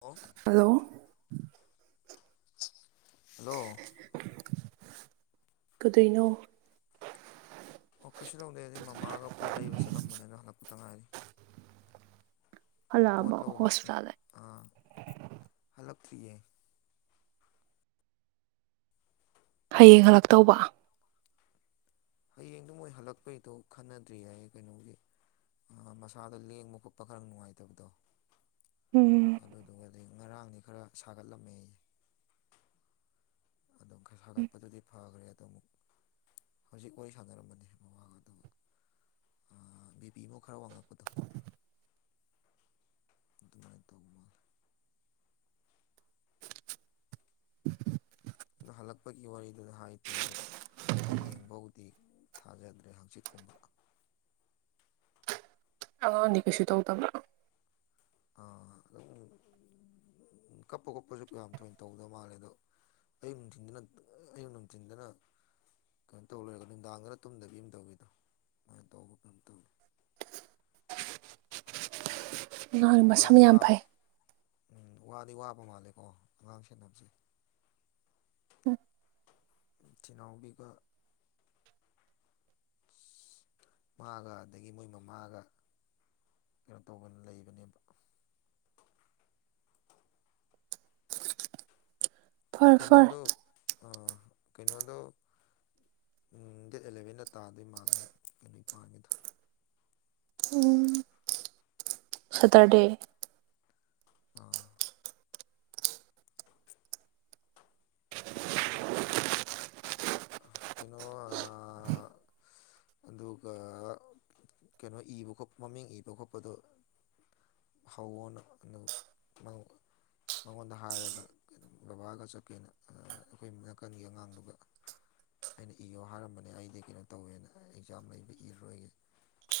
ꯑꯣ hello hello ꯀꯗꯣꯏꯅꯣ ꯑꯣ ꯀꯩꯁꯨ ꯇꯧꯗꯦ ꯗꯨꯗꯤ ꯃꯃꯥꯒ ꯄꯣꯠ ꯂꯩꯕ ꯆꯠꯂꯝꯕꯅꯦꯅ ꯍꯜꯂꯛꯄꯇ ꯉꯥꯏꯔꯤ ꯄꯣꯠ ꯍꯜꯂꯛꯑꯕ ꯂꯧꯕ ꯍꯣꯁꯄꯤꯇꯥꯜꯗꯩ ꯑꯥ ꯍꯜꯂꯛꯇ꯭ꯔꯤꯌꯦ ꯍꯌꯦꯡ ꯍꯜꯂꯛꯇꯧꯕ ꯍꯌꯦꯡꯗꯨ ꯃꯣꯏ ꯍꯜꯂꯛꯄꯩꯗꯣ ꯈꯟꯅꯗ꯭ꯔꯤ ꯌꯥꯏ ꯀꯩꯅꯣꯒꯤ ꯃꯁꯥꯗꯣ ꯂꯦꯡꯕ ꯈꯣꯠꯄ ꯈ꯭ꯔ ꯅꯨꯡꯉꯥꯏꯇ꯭ꯕꯗꯣ ꯎꯝ ꯉꯔꯥꯡꯗꯤ ꯈꯔ ꯁꯥꯒꯠꯂꯝꯃꯦ ꯑꯩ ꯑꯗꯨꯝ ꯈ꯭ꯔ ꯁꯥꯒꯠꯄꯗꯨꯗꯤ ꯐꯒ꯭ꯔꯦ ꯑꯃꯨꯛ ꯍꯧꯖꯤꯛ ꯋꯥꯔꯤ ꯁꯥꯟꯅꯔꯝꯕꯅꯦ [unintelligible] ꯑꯥ ꯕꯤꯕꯤꯕꯣ ꯈ꯭ꯔ ꯋꯥꯡꯉꯛꯄꯗꯣ ꯑꯗꯨꯃꯥꯏ ꯇꯧꯕ ꯃꯥꯜꯂꯦ [inaudible] ꯑꯗ ꯍꯜꯂꯛꯄꯒꯤ ꯋꯥꯔꯤꯗꯨ ꯍꯥꯏꯗꯦ ꯑꯗꯣ ꯍꯌꯦꯡꯕꯧꯗꯤ ꯊꯥꯖꯗ꯭ꯔꯦ [unintelligible] ꯑꯉꯥꯡꯗꯤ ꯀꯩꯁꯨ ꯇꯧꯗꯕ꯭ꯔꯣ ꯑꯗꯨꯝ ꯀꯞꯄ ꯈꯣꯠꯄꯁꯨ ꯀꯌꯥꯝ ꯊꯣꯏꯟ ꯇꯧꯗ ꯃꯥꯜꯂꯦ ꯗꯣ ꯑꯌꯨꯛ ꯅꯨꯡꯊꯤꯟꯗꯅ ꯑꯌꯨꯛ ꯅꯨꯡꯊꯤꯟꯗꯅ ꯀꯩꯟ ꯇꯧ ꯂꯣꯏꯔꯒ ꯅꯨꯡꯗꯥꯡꯗꯅ ꯇꯨꯝꯗꯕꯤ ꯑꯝ ꯇꯧꯋꯦꯗꯣ ꯑꯃꯥꯏꯟ ꯇꯧꯕ ꯀꯝ ꯇꯧꯏ [unintelligible] ꯉꯥꯡ ꯀꯩꯅꯣꯝ ꯇꯧꯋꯤ ꯃꯁꯝ ꯋꯥꯗꯤ ꯌꯥꯝ ꯋꯥꯕ ꯐꯩ ꯎꯝ ꯋꯥꯗꯤ ꯋꯥꯕ ꯃꯥꯜꯂꯦꯀꯣ ꯑꯉꯥꯡ ꯁꯦꯟꯅꯕꯁꯦ ꯎꯝ ꯆꯤꯅꯥꯎꯕꯤꯒ ꯃꯥꯒ ꯑꯗꯒꯤ ꯃꯣꯏ ꯃꯃꯥꯒ ꯀꯩꯅꯣ ꯇꯧꯕ ꯂꯩꯕꯅꯦꯕ [inaudible] ꯐ꯭ꯔ ꯐ꯭ꯔ ꯑ ꯀꯩꯅꯣꯗꯣ ꯎꯝ ꯗꯦꯠ ꯑꯦꯂꯚꯦꯟꯗ ꯇꯥꯗꯣꯏ ꯃꯥꯜꯂꯦ [unintelligible] ꯁꯇ꯭ꯔꯗꯦ ꯑꯥ ꯀꯩꯅꯣ ꯑꯥ ꯑꯗꯨꯒ ꯀꯩꯅꯣ ꯏꯕ ꯈꯣꯠꯄ ꯃꯃꯤꯡ ꯏꯕ ꯈꯣꯠꯄꯗꯣ [unintelligible] ꯃꯉꯣꯟꯗ ꯍꯥꯏꯔꯒ ꯕꯕꯥꯒ ꯆꯠꯀꯦꯅ ꯑꯥ ꯑꯈꯣꯏ ꯅꯥꯀꯟꯒꯤ ꯑꯉꯥꯡꯗꯨꯒ [inaudible] ꯑꯩꯅ ꯏꯌꯣ ꯍꯥꯏꯔꯝꯕꯅꯦ ꯑꯩꯗꯤ ꯀꯩꯅꯣ ꯇꯧꯋꯦꯅ ꯑꯦꯛꯖꯥꯝ ꯂꯩꯕ ꯏꯔꯔꯣꯏꯒꯦ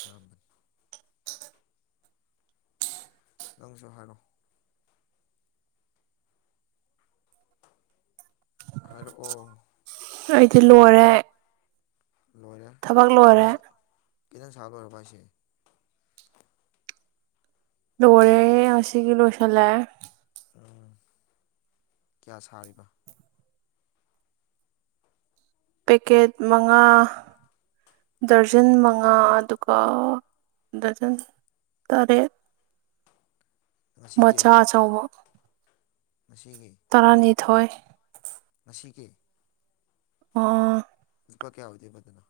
ꯍꯥꯏꯔꯝꯕꯅꯤ ꯅꯪꯁꯨ ꯍꯥꯏꯔꯣ ꯍꯥꯏꯔꯛꯑꯣ ꯑꯩꯗꯤ ꯂꯣꯏꯔꯦ ꯂꯣꯏꯔꯦ ꯊꯕꯛ ꯂꯣꯏꯔꯦ ꯈꯤꯇꯁꯦ ꯀꯦꯟꯗꯟ ꯁꯥꯕ ꯂꯣꯏꯔꯕꯣ ꯍꯥꯏꯁꯦ ꯂꯣꯢꯔꯦ ꯑꯁꯤꯒꯤ ꯂꯣꯢꯁꯜꯂꯦ ꯎꯝ ꯀꯌꯥ ꯁꯥꯔꯤꯕ ꯄꯦꯀꯦꯠ ꯃꯉꯥ ꯗ꯭ꯔꯖꯟ ꯃꯉꯥ ꯑꯗꯨ ꯀꯣ ꯗꯖꯟ ꯇꯔꯦꯠ ꯉꯁꯤꯒꯤ ꯃꯆꯥꯥ ꯑꯆꯧꯕ ꯉꯁꯤꯒꯤ ꯊꯣꯏ ꯉꯁꯤꯒꯤ ꯑꯣ ꯂꯨꯄꯥ ꯀꯌꯥ ꯑꯣꯢꯗꯣꯢꯕ ꯑꯗꯨꯅ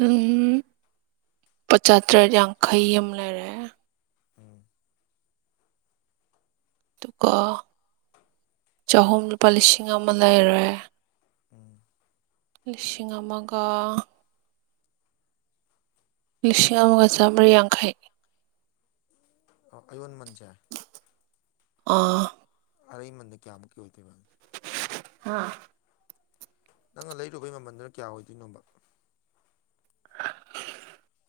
ꯎꯝ ꯄꯆꯥꯥꯇꯔꯦꯠ ꯌꯥꯡꯈꯩ ꯑꯝ ꯂꯩꯔꯦ ꯎꯝ ꯑꯗꯨꯒ ꯆꯍꯨꯝ ꯂꯨꯄꯥ ꯂꯤꯁꯤꯡ ꯑꯃ ꯂꯩꯔꯦ ꯎꯝ ꯂꯤꯁꯤꯡ ꯑꯃꯒ ꯂꯤꯁꯤꯡ ꯑꯃꯒ ꯆꯥꯝꯔꯤ ꯌꯥꯡꯈꯩ ꯑꯣ ꯑꯌꯣꯟ ꯃꯟꯖ ꯑꯥ ꯑꯔꯩꯃꯟꯅ ꯀꯌꯥꯃꯨꯛꯀꯤ ꯑꯣꯏꯗꯣꯏꯕ ꯑꯥ ꯅꯪꯅ ꯂꯩꯔꯨꯕꯩ ꯃꯃꯟꯗꯨꯅ ꯀꯌꯥ ꯑꯣꯏꯗꯨꯏꯅꯣꯕ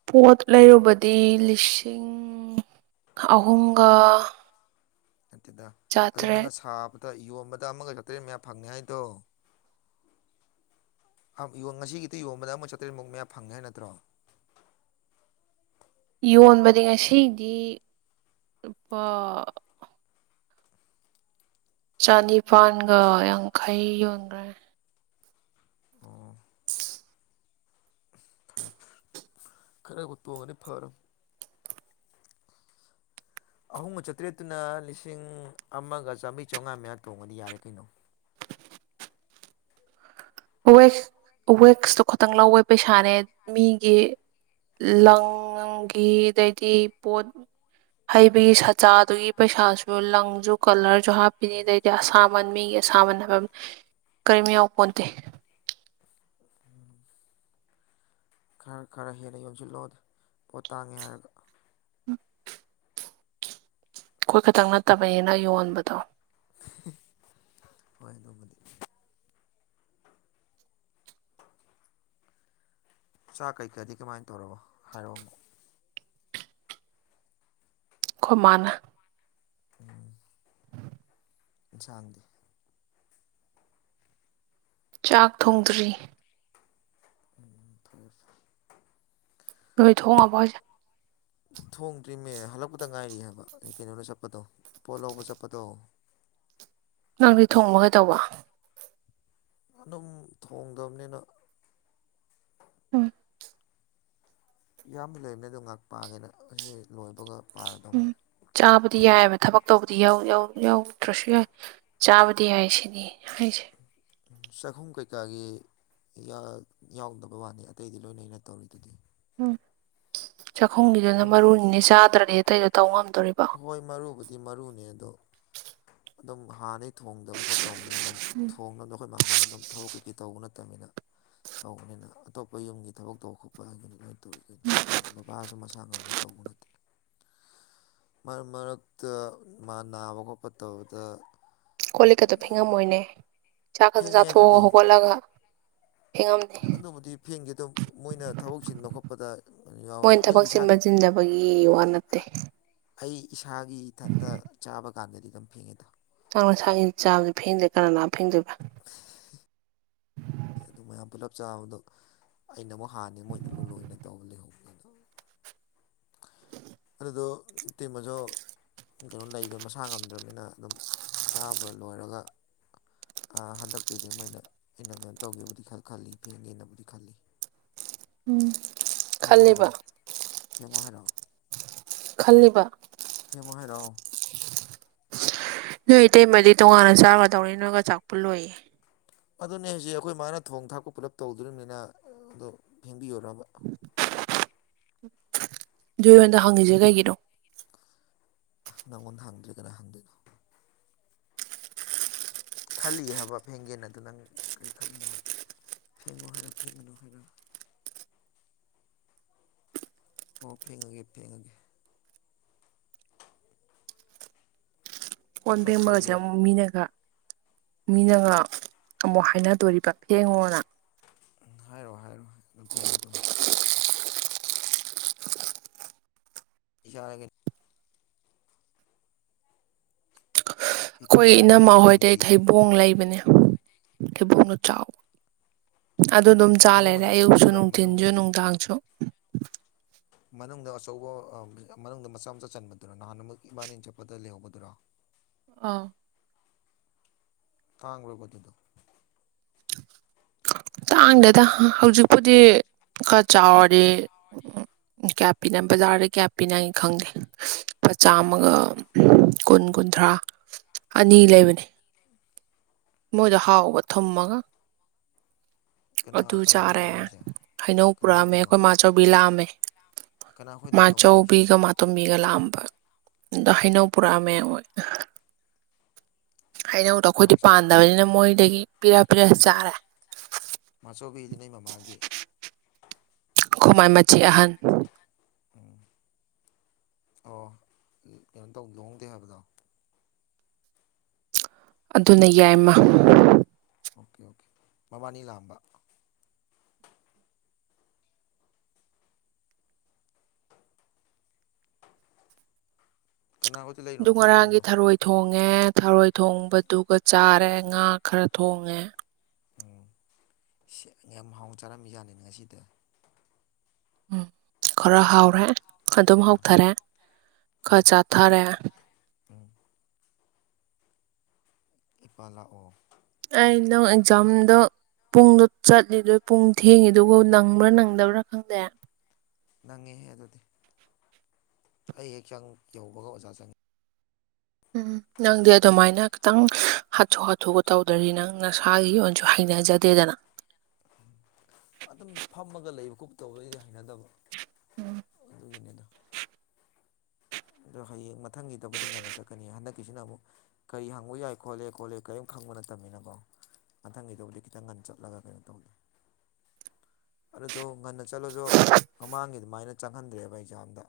ꯄꯣꯠ ꯂꯩꯔꯨꯕꯗꯤ ꯂꯤꯁꯤꯡ ꯑꯍꯨꯝꯒ ꯅꯠꯇꯦꯗ ꯑꯗꯨ ꯅꯪꯅ ꯆꯥꯇ꯭ꯔꯦꯠ ꯁꯥꯕ ꯇ ꯌꯣꯟꯕꯗ ꯑꯃꯒ ꯆꯥꯇ꯭ꯔꯦꯠ ꯃꯌꯥꯝ ꯐꯪꯅꯤ ꯍꯥꯏꯗꯣ ꯍꯞ ꯌꯦꯟ ꯉꯁꯤꯒꯤꯇ ꯌꯣꯟꯕꯗ ꯑꯃ ꯆꯥꯇ꯭ꯔꯦꯠꯃꯨꯛ ꯃꯌꯥ ꯐꯪꯉꯦ ꯍꯥꯏ ꯅꯠꯇ꯭ꯔꯣ [inaudible] ꯌꯣꯟꯕꯗꯤ ꯉꯁꯤꯗꯤ ꯂꯨꯄꯥ ꯆꯅꯤꯄꯥꯥꯟꯒ ꯌꯥꯡꯈꯩ ꯌꯣꯟꯒ꯭ꯔꯦ ꯑꯣ ꯐꯔꯦ ꯐꯔꯦ ꯈꯔꯕꯨ ꯇꯣꯡꯉꯗꯤ ꯐꯔꯝ ꯑꯍꯨꯝꯒ ꯆꯥꯇ꯭ꯔꯦꯠꯇꯨꯅ ꯂꯤꯁꯤꯡ ꯑꯃꯒ ꯆꯥꯝꯃ꯭ꯔꯤ ꯆꯧꯉꯥ ꯃꯌꯥ ꯇꯣꯡꯉꯗꯤ ꯌꯥꯔꯦ ꯀꯩꯅꯣ ꯋꯦꯁ ꯋꯦꯛꯁꯇꯣ ꯈꯇꯪ ꯂꯧꯕꯩ ꯄꯩꯁꯥꯅꯦ ꯃꯤꯒꯤ ꯂꯪꯒꯤ ꯑꯗꯩꯗꯤ ꯄꯣꯠ ꯍꯩꯕꯒꯤ ꯁꯆꯥꯗꯨꯒꯤ ꯄꯩꯁꯥꯁꯨ ꯂꯪꯖꯨ ꯀꯂꯔꯖꯨ ꯍꯥꯞꯄꯤꯅꯤ ꯑꯗꯩꯗꯤ ꯑꯁꯥꯃꯟ ꯃꯤꯒꯤ ꯑꯁꯥꯃꯟ ꯍꯥꯏꯕ ꯀꯔꯤꯝ ꯌꯥꯎꯄꯣꯟꯇꯦ ꯈꯔ ꯈꯔ ꯍꯦꯟꯅ ꯌꯧꯖꯤꯜꯂꯣꯗ ꯄꯣꯠ ꯇꯥꯡꯉꯦ ꯍꯥꯏꯔꯒ ꯑꯈꯣꯏ ꯈꯛꯇꯪ ꯅꯠꯇꯕꯅꯤꯅ ꯌꯣꯟꯕꯗꯣ [unintelligible] ꯍꯣꯏ ꯑꯗꯨꯕꯨꯗꯤ ꯆꯥꯛ ꯀꯩꯀꯥꯗꯤ ꯀꯃꯥꯏꯟ ꯇꯧꯔꯕꯣ ꯍꯥꯏꯔꯣ ꯑꯃꯨꯛ ꯈꯣꯢ ꯃꯥꯥꯅ ꯎꯝ ꯏꯟꯁꯥꯡꯗꯤ ꯆꯥꯛ ꯊꯣꯡꯗ꯭ꯔꯤ ꯎꯝ ꯐꯩ ꯐꯩ ꯅꯣꯏ ꯊꯣꯡꯉꯕꯣ ꯍꯥꯢꯁꯦ ꯊꯣꯡꯗ꯭ꯔꯤꯃꯦ ꯍꯜꯂꯛꯄꯗ ꯉꯥꯏꯔꯤ ꯍꯥꯏꯕ ꯑꯩ ꯀꯩꯅꯣꯗ ꯆꯠꯄꯗꯣ ꯄꯣꯠ ꯂꯧꯕ ꯆꯠꯄꯗꯣ ꯅꯪꯗꯤ ꯊꯣꯡꯕ ꯀꯩꯗꯧꯕ ꯑꯗꯨꯝ ꯊꯣꯡꯗꯕꯅꯤꯅ ꯎꯝ ꯏꯌꯥꯝꯕ ꯂꯩꯕꯅꯦ ꯑꯗꯨꯣ ꯉꯥꯛ ꯄꯥꯡꯒꯦꯅ ꯑꯁꯤ ꯂꯣꯏꯕꯒ ꯄꯥꯔꯗꯧ ꯎꯝ ꯆꯥꯕꯗꯤ ꯌꯥꯏꯌꯦꯕ ꯊꯕꯛ ꯇꯧꯕꯗꯤ ꯌꯥꯎ ꯌꯥꯎ ꯌꯥꯎꯗ꯭ꯔꯁꯨ ꯌꯥꯏ ꯆꯥꯕꯗꯤ ꯌꯥꯏ ꯁꯤꯅꯤ ꯍꯥꯏꯁꯦ ꯎꯝ ꯆꯥꯛꯈꯨꯝ ꯀꯩꯀꯥꯒꯤ ꯌꯥ ꯌꯥꯎꯗꯕ ꯋꯥꯅꯤ ꯑꯇꯩꯗꯤ ꯂꯣꯏꯅ ꯑꯩꯅ ꯇꯧꯔꯤꯗꯨꯗꯤ [unintelligible] ꯆꯥꯛꯈꯨꯝꯒꯤꯗꯨꯅ ꯑꯗꯨꯝ ꯃꯔꯨꯅꯤꯅꯦ ꯆꯥꯗ꯭ꯔꯗꯤ ꯑꯇꯩꯗꯣ ꯇꯧ ꯉꯝꯗꯣꯔꯤꯕꯣ ꯍꯣꯏ ꯃꯔꯨꯕꯨꯗꯤ ꯃꯔꯨꯅꯦ ꯑꯗꯣ ꯑꯗꯨꯝ ꯍꯥꯟꯅꯗꯩ ꯊꯣꯡꯗꯕ ꯈꯣꯠ ꯇꯧꯕꯅꯤꯅ ꯑꯗꯨꯝ ꯊꯣꯡꯅꯕꯗ ꯑꯈꯣꯏ ꯃꯥ ꯍꯣꯢꯅ ꯑꯗꯨꯝ ꯊꯕꯛ ꯀꯩ ꯀꯩ ꯇꯧꯕ ꯅꯠꯇꯝꯃꯤꯅ ꯇꯧꯕꯅꯤꯅ ꯑꯇꯣꯞꯄ ꯌꯨꯝꯒꯤ ꯊꯕꯛ ꯇꯧꯕ ꯈꯣꯠꯄ ꯍꯥꯏꯒꯅꯤ ꯂꯣꯏꯟ ꯇꯧꯋꯤ ꯀꯩꯅꯣ ꯕꯕꯥꯁꯨ ꯃꯁ [unintelligible] ꯇꯧꯕ ꯅꯠꯇꯦ ꯃꯔꯛ ꯃꯔꯛꯇ ꯃꯥ ꯅꯥꯕ ꯈꯣꯠꯄ ꯇꯧꯕꯗ ꯀꯣꯜꯂꯤꯛꯀꯗꯣ ꯐꯦꯉꯝꯃꯣꯏꯅꯦ ꯆꯥꯛ ꯈꯛꯇ ꯐꯦꯡꯉꯦ ꯆꯥꯊꯣꯛꯑꯒ ꯑꯗꯨꯗꯤ ꯑꯃꯨꯛ ꯍꯧꯒꯠꯂꯒ ꯐꯦꯡꯉꯝꯅꯤ ꯑꯗꯨꯕꯨꯗꯤ ꯐꯦꯡꯗꯦ ꯗꯨꯝ ꯃꯣꯏꯅ ꯊꯕꯛ ꯆꯤꯟꯕ ꯈꯣꯠꯄꯗ ꯌꯥꯎꯋꯦ ꯑꯗꯣ ꯑꯩꯒꯤ ꯏꯁꯥꯒꯤ ꯕꯒꯤ ꯋꯥ ꯅꯠꯇꯦ ꯑꯩ ꯏꯁꯥꯒꯤ ꯏꯊꯟꯇ ꯆꯥꯕ ꯀꯥꯟꯗꯗꯤ ꯑꯗꯨꯝ ꯐꯦꯡꯉꯦꯗ ꯃꯥ ꯃꯁꯥꯒꯤ ꯆꯥꯕꯗꯤ ꯐꯦꯡꯗ꯭ꯔꯦ ꯀꯅꯥ ꯂꯥꯛ ꯑꯥ ꯐꯦꯡꯗꯣꯏꯕ ꯑꯗꯨ ꯃꯌꯥꯝ ꯄꯨꯂꯞ ꯆꯥꯕꯗꯣ ꯑꯩꯅ ꯑꯃꯨꯛ ꯍꯥꯟꯅꯤ ꯃꯣꯏꯅ ꯑꯃꯨꯛ ꯂꯣꯏꯅ ꯇꯧꯕ ꯂꯩꯍꯧꯕꯗ ꯑꯗꯨꯣ ꯏꯇ ꯃꯖꯧ ꯀꯩꯅꯣ ꯂꯩꯗ ꯃꯁꯥ ꯉꯝꯗ꯭ꯔꯕꯅꯤꯅ ꯑꯗꯨꯝ ꯆꯥꯕ ꯂꯣꯏꯔꯒ ꯑꯥ ꯍꯟꯗꯛꯇꯩꯗꯤ ꯃꯣꯏꯅ ꯑ ꯩꯅ ꯇꯧꯒꯦꯕꯨꯗꯤ ꯈꯜ ꯈꯜꯂꯤ ꯐꯦꯡꯒꯦꯅꯕꯨꯗꯤ ꯈꯜꯂꯤ ꯎꯝ ꯐꯦꯡꯉꯣ ꯈꯜꯂꯤꯕ ꯍꯥꯏꯔꯛꯑꯣ ꯐꯦꯡꯉꯣ ꯍꯥꯏꯔꯣ ꯈꯜꯂꯤꯕ ꯐꯦꯡꯉꯣ ꯍꯥꯏꯔꯣ ꯅꯣꯏ ꯏꯇꯩꯃꯗꯤ ꯇꯣꯉꯥꯟꯅ ꯆꯥꯒꯗꯧꯅꯦ ꯅꯣꯏꯒ ꯆꯥꯛ ꯄ ꯨꯜꯂꯣꯏꯌꯦ ꯑꯗꯨꯅꯦ ꯍꯧꯖꯤꯛ ꯑꯩꯈꯣꯏ ꯃꯥꯅ ꯊꯣꯡ ꯊꯥꯛꯄ ꯄꯨꯂꯞ ꯇꯧꯗ꯭ꯔꯤꯕꯅꯤꯅ ꯑꯗꯨ ꯐꯦꯡꯕꯤꯌꯨꯔꯕꯥ ꯑꯗꯨ ꯑꯩꯉꯣꯟꯗ ꯍꯪꯉꯤꯁꯦ ꯀꯩꯒꯤꯅꯣ ꯅꯪꯉꯣꯟꯗ ꯍꯪꯗ꯭ꯔꯤ ꯀꯅꯥ ꯍꯪꯗꯣꯏꯅꯣ ꯈꯜꯂꯤ ꯍꯥꯏꯕ ꯐꯦꯡꯒꯦꯟ ꯑꯗꯨ ꯅꯪ ꯀꯔꯤ ꯈꯜꯂꯤꯅꯣ ꯐꯦꯡꯉꯨ ꯍꯥꯏꯔꯣ ꯐꯦꯡꯒꯅꯨ ꯍꯥꯏꯔꯣ ꯑꯣ ꯐꯦꯡꯉꯒꯦ ꯐꯦꯡꯉꯒꯦ ꯀꯣꯟ ꯆꯞ ꯆꯞ ꯐꯦꯡꯕꯒꯁꯦ ꯂꯦꯞ ꯑꯃꯨꯛ ꯃꯤꯅꯒ ꯃꯤꯅꯒ ꯑꯃꯨꯛ ꯍꯥꯏꯅꯗꯣꯔꯤꯕ ꯍꯡꯉꯣꯅ ꯍꯥꯏꯔꯣꯏ ꯍꯥꯏꯔꯣꯍ ꯑꯗꯨꯝ ꯐꯦꯡꯉ ꯇꯧꯅꯦ ꯏꯁꯥꯒꯤ ꯀꯩꯀꯩ ꯑꯩꯈꯣꯏ ꯆꯥꯔꯒꯦ ꯏꯅꯝꯃ ꯍꯣꯏꯗꯩ ꯅꯨꯡꯊꯤꯟꯒꯤ ꯊꯩꯕꯣꯡ ꯂꯩꯕꯅꯦ ꯊꯩꯕꯣꯡꯗꯣ ꯆꯥꯎ ꯑꯗꯨ ꯑꯗꯨꯝ ꯆꯥ ꯊꯩꯕꯣꯡ ꯂꯩꯔꯦ ꯍꯥꯏꯁꯦ ꯑꯌꯨꯛꯁꯨ ꯑꯆꯧꯕꯗꯨꯔꯥ ꯃꯅꯨꯡꯗ ꯅꯨꯡꯊꯤꯟꯁꯨ ꯅꯨꯡꯗꯥꯡꯁꯨ ꯃꯅꯨꯡꯗ ꯑꯆꯧꯕ ꯃꯅꯨꯡꯗ ꯃꯆꯥ ꯃꯆꯥ ꯆꯟꯕꯗꯨꯔ ꯅꯍꯥꯟꯃꯛ ꯏꯕꯥꯅꯤ ꯆꯠꯄꯗ ꯂꯩꯍꯧꯕꯗꯨꯔꯣ ꯑꯥ ꯇꯥꯡꯥꯕꯔꯥꯕ ꯑꯗꯨꯗꯣ ꯀ [inaudible] ꯇꯥꯡꯗꯦꯗ ꯍꯧꯖꯤꯛꯄꯨꯗꯤ ꯈꯔ ꯆꯥꯎꯔꯗꯤ ꯀꯌꯥ ꯄꯤꯅꯩ ꯕꯖꯥꯔꯗ ꯀꯌꯥ ꯄꯤꯅꯩ ꯈꯪꯗꯦ ꯂꯨꯄꯥꯩ ꯃꯆꯥꯥꯝꯃꯒ ꯀꯨꯟ ꯀꯨꯟ ꯀꯨꯟꯊ꯭ꯔꯥ ꯑꯅꯤ ꯂꯩꯕꯅꯤ ꯃꯣꯏꯗꯣ ꯍꯥꯎꯕ ꯊꯨꯝꯃꯒ ꯀꯅꯥ ꯑꯗꯨ ꯀꯅꯥ ꯆꯥꯔꯦ ꯈꯣꯏꯗꯣꯏꯅꯣ ꯍꯥꯏꯁꯦ ꯍꯩꯅꯧ ꯀꯅꯥ ꯄꯨꯔꯛꯑꯝꯃꯦ ꯈꯣꯏꯗꯣꯏꯅꯣ ꯑꯩꯈꯣꯏ ꯃꯥꯆꯧꯕꯤ ꯂꯥꯛꯑꯝꯃꯦ ꯀꯅꯥ ꯃꯥ ꯈꯣꯏꯗꯣꯏꯅꯣꯕ ꯂꯩꯔꯤꯁꯦ ꯆꯧꯕꯤꯒ ꯃꯥꯇꯣꯝꯕꯤꯒ ꯂꯥꯛꯑꯝꯕ ꯑꯗꯥ ꯍꯩꯅꯧ ꯄꯨꯔꯛꯑꯃꯦ ꯃꯣꯏ ꯍꯩꯅꯗꯣ ꯑꯩꯈꯣꯏꯗꯤ ꯃꯥꯆꯧ ꯄꯥꯟꯗꯕꯅꯤꯅ ꯃꯣꯏꯗꯒꯤ ꯄꯤꯔ ꯄꯤꯔ ꯆꯥꯔꯦ ꯃꯥꯆꯧꯕꯤꯁꯤꯅ ꯅꯣꯏ ꯃꯃꯥꯒꯤ ꯑꯩꯒꯣꯏ ꯃꯥꯏ ꯃꯆꯦ ꯑꯍꯟ ꯎꯝ ꯑꯣ ꯀꯩꯅꯣ ꯇꯧ ꯂꯨꯍꯣꯡꯗꯦ ꯍꯥꯏꯕꯗꯣ ꯑꯗꯨꯅ ꯌꯥꯏꯃ ꯑꯣꯀꯦ ꯑꯣꯀꯦ ꯃꯕꯥꯅꯤ ꯂꯥꯛꯑꯝꯕ ꯀꯅꯥ ꯈꯣꯏꯗ ꯑꯗꯨ ꯂꯩꯔꯤꯅꯣꯕ ꯉꯔꯥꯡꯒꯤ ꯊꯩꯕꯣꯡꯗꯣ ꯊꯔꯣꯏ ꯊꯣꯡꯦ ꯊꯣꯡꯉꯦ ꯊꯔꯣꯏ ꯊꯣꯡꯕꯗꯨꯒ ꯆꯥꯔꯦ ꯉꯥ ꯈꯔ ꯊꯣꯡꯉꯦ ꯎꯝ ꯁꯤꯑꯥ ꯌꯥꯝ ꯍꯥꯎꯅ ꯆꯥꯔꯝꯃꯤꯖꯠꯅꯤ ꯉꯁꯤꯗꯤ ꯎꯝ ꯈꯔ ꯍꯥꯎꯔꯦ ꯑꯗꯨꯝ ꯑꯥ ꯍꯥꯎꯊꯔꯦ ꯈꯔꯥ ꯎꯝ ꯆꯥꯊꯔꯦ ꯎꯝ ꯏꯄꯥ ꯂꯥꯛꯑꯣ ꯑꯩ ꯅꯣ ꯑꯦꯛꯖꯥꯝꯗꯣ ꯄꯨꯡꯗꯣ ꯆꯠꯂꯤꯗꯨꯣꯏ ꯄꯨꯡ ꯊꯦꯡꯉꯤꯗꯨꯕꯨ ꯅꯪꯕ꯭ꯔꯥ ꯅꯪꯗꯕ꯭ꯔꯥ ꯈꯪꯗꯦ ꯅꯪꯉꯦꯍꯦ ꯑꯗꯨꯗꯤ ꯑꯩ ꯍꯦꯛ ꯆꯪ ꯌꯧꯕꯒ ꯑꯣꯖꯥ ꯆꯪꯉꯤ ꯎꯝ ꯅꯪꯗꯤ ꯑꯗꯨꯃꯥꯏꯅ ꯈꯤꯇꯪ ꯍꯥꯊꯨ ꯍꯥꯊꯨꯒ ꯇꯧꯗꯔꯤ ꯅꯪ ꯅꯁꯥꯒꯤ ꯑꯣꯏꯅꯁꯨ ꯍꯩꯅꯖꯗꯦ ꯗꯅ ꯑꯗꯨꯝ ꯐꯝꯃꯒ ꯂꯩꯕ ꯈꯣꯨꯞ ꯇꯧ ꯑꯩꯗꯤ ꯍꯩꯅꯗꯕ ꯎꯝ ꯅꯪꯒꯤꯅꯦ ꯗꯣ ꯑꯗꯣ ꯍꯌꯦꯡ ꯃꯊꯪꯒꯤꯗꯕꯨꯗꯤ ꯉꯟꯅ ꯆꯠꯀꯅꯤ ꯍꯟꯗꯛꯀꯤꯁꯤꯅꯨꯛ ꯀꯔꯤ ꯍꯪꯕ ꯌꯥꯏꯣꯂꯦ ꯈꯣꯠꯂꯦꯔꯤꯝ ꯈꯪ ꯅꯠꯇꯕꯅꯤꯅꯀꯣ ꯃꯊꯪꯒꯤꯗꯕꯨꯗꯤ ꯈꯤꯇꯪ ꯉꯟꯅ ꯆꯠꯂꯒ ꯀꯩꯅꯣ ꯇꯧꯒꯦ ꯑꯗꯨꯗꯣ ꯉꯟꯅ ꯆꯠꯂꯁꯨ ꯃꯃꯥꯡꯒꯤ ꯑꯗꯨꯃꯥꯏꯅ ꯆꯪꯍꯟꯗ꯭ꯔꯦꯕ ꯑꯦꯛꯖꯥꯝꯗ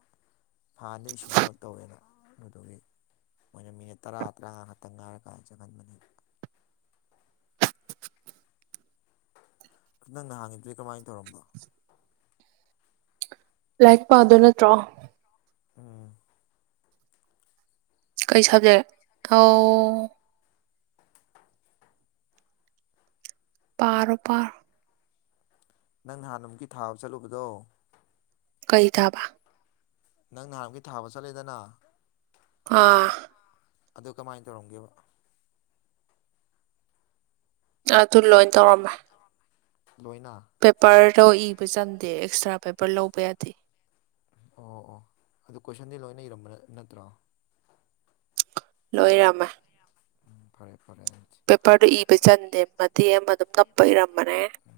ꯐꯥꯟꯗ ꯏꯁꯤꯡꯟ ꯈꯣꯠ ꯇꯧꯋꯦꯅ ꯃꯗꯨꯒꯤ ꯃꯣꯏꯅ ꯃꯤꯅꯤꯠ ꯇꯔꯥ ꯇꯔꯥ ꯉ ꯉꯥꯛꯇꯪ ꯉꯥꯏꯔꯀꯥꯟ ꯆꯪꯍꯟꯕꯅꯤꯅ ꯅꯪꯅ ꯍꯥꯡꯉꯤꯗꯨꯗꯤ ꯀꯃꯥꯏꯅ ꯇꯧꯔꯝꯕ ꯂꯥꯏꯔꯤꯛ ꯄꯥꯗꯣꯏ ꯅꯠꯇ꯭ꯔꯣ ꯎꯝ ꯀꯩ ꯁꯕꯖꯦꯛ ꯑꯥꯎ ꯄꯔꯣ ꯄꯔꯣ ꯅꯪ ꯅꯍꯥꯟꯅꯃꯨꯛꯀꯤ ꯊꯥꯕ ꯆꯠꯂꯨꯕꯗꯣ ꯀꯩ ꯊꯥꯕ ꯅꯪ ꯅꯍꯥꯟꯃꯨꯛꯀꯤ ꯊꯥꯕ ꯆꯠꯂꯤꯗꯅ ꯑꯥ ꯑꯗꯨ ꯀꯃꯥꯏꯅ ꯇꯧꯔꯝꯒꯦꯕ ꯑꯗꯨ ꯂꯣꯏ ꯇꯧꯔꯝꯃꯦ ꯂꯣꯏꯅ ꯄꯦꯄꯔꯗꯣ ꯏꯕ ꯆꯟꯗꯦ ꯑꯦꯛꯁꯇ꯭ꯔꯥ ꯄꯦꯄꯔ ꯂꯧꯕ ꯌꯥꯗꯦ ꯑꯣ ꯑꯣ ꯑꯗꯨ ꯀꯣꯏꯁꯟꯗꯤ ꯂꯣꯏꯅ ꯏꯔꯝꯕ ꯅꯠꯇ꯭ꯔꯣ ꯂꯣꯏꯔꯝꯃꯦ ꯎꯝ ꯐꯔꯦ ꯐꯔꯦ ꯑꯗꯨꯗꯤ ꯄꯦꯄꯔꯗꯣ ꯏꯕ ꯆꯟꯗꯦ ꯃꯇꯦꯝ ꯑꯃ ꯑꯗꯨꯝ ꯅꯞꯄ ꯏꯔꯝꯝꯕ ꯎꯝ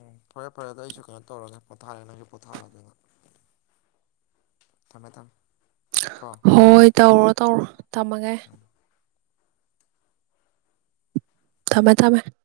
ꯎꯝ ꯐꯔꯦ ꯐꯔꯦ ꯑꯗꯨ ꯑꯩꯁꯨ ꯀꯩꯅꯣ ꯇꯧꯔꯒꯦ ꯄꯣꯊꯥꯔꯦ ꯅꯪꯁꯨ ꯄꯣꯊꯥꯔꯕꯅꯤꯅ ꯊꯝꯃꯦ ꯊꯝꯃꯦ ꯀꯣ ꯍꯣꯏ ꯇꯧꯔꯣ ꯇꯧꯔꯣ ꯊꯝꯃꯒꯦ ꯎꯝ ꯊꯃꯦ ꯊꯃꯦ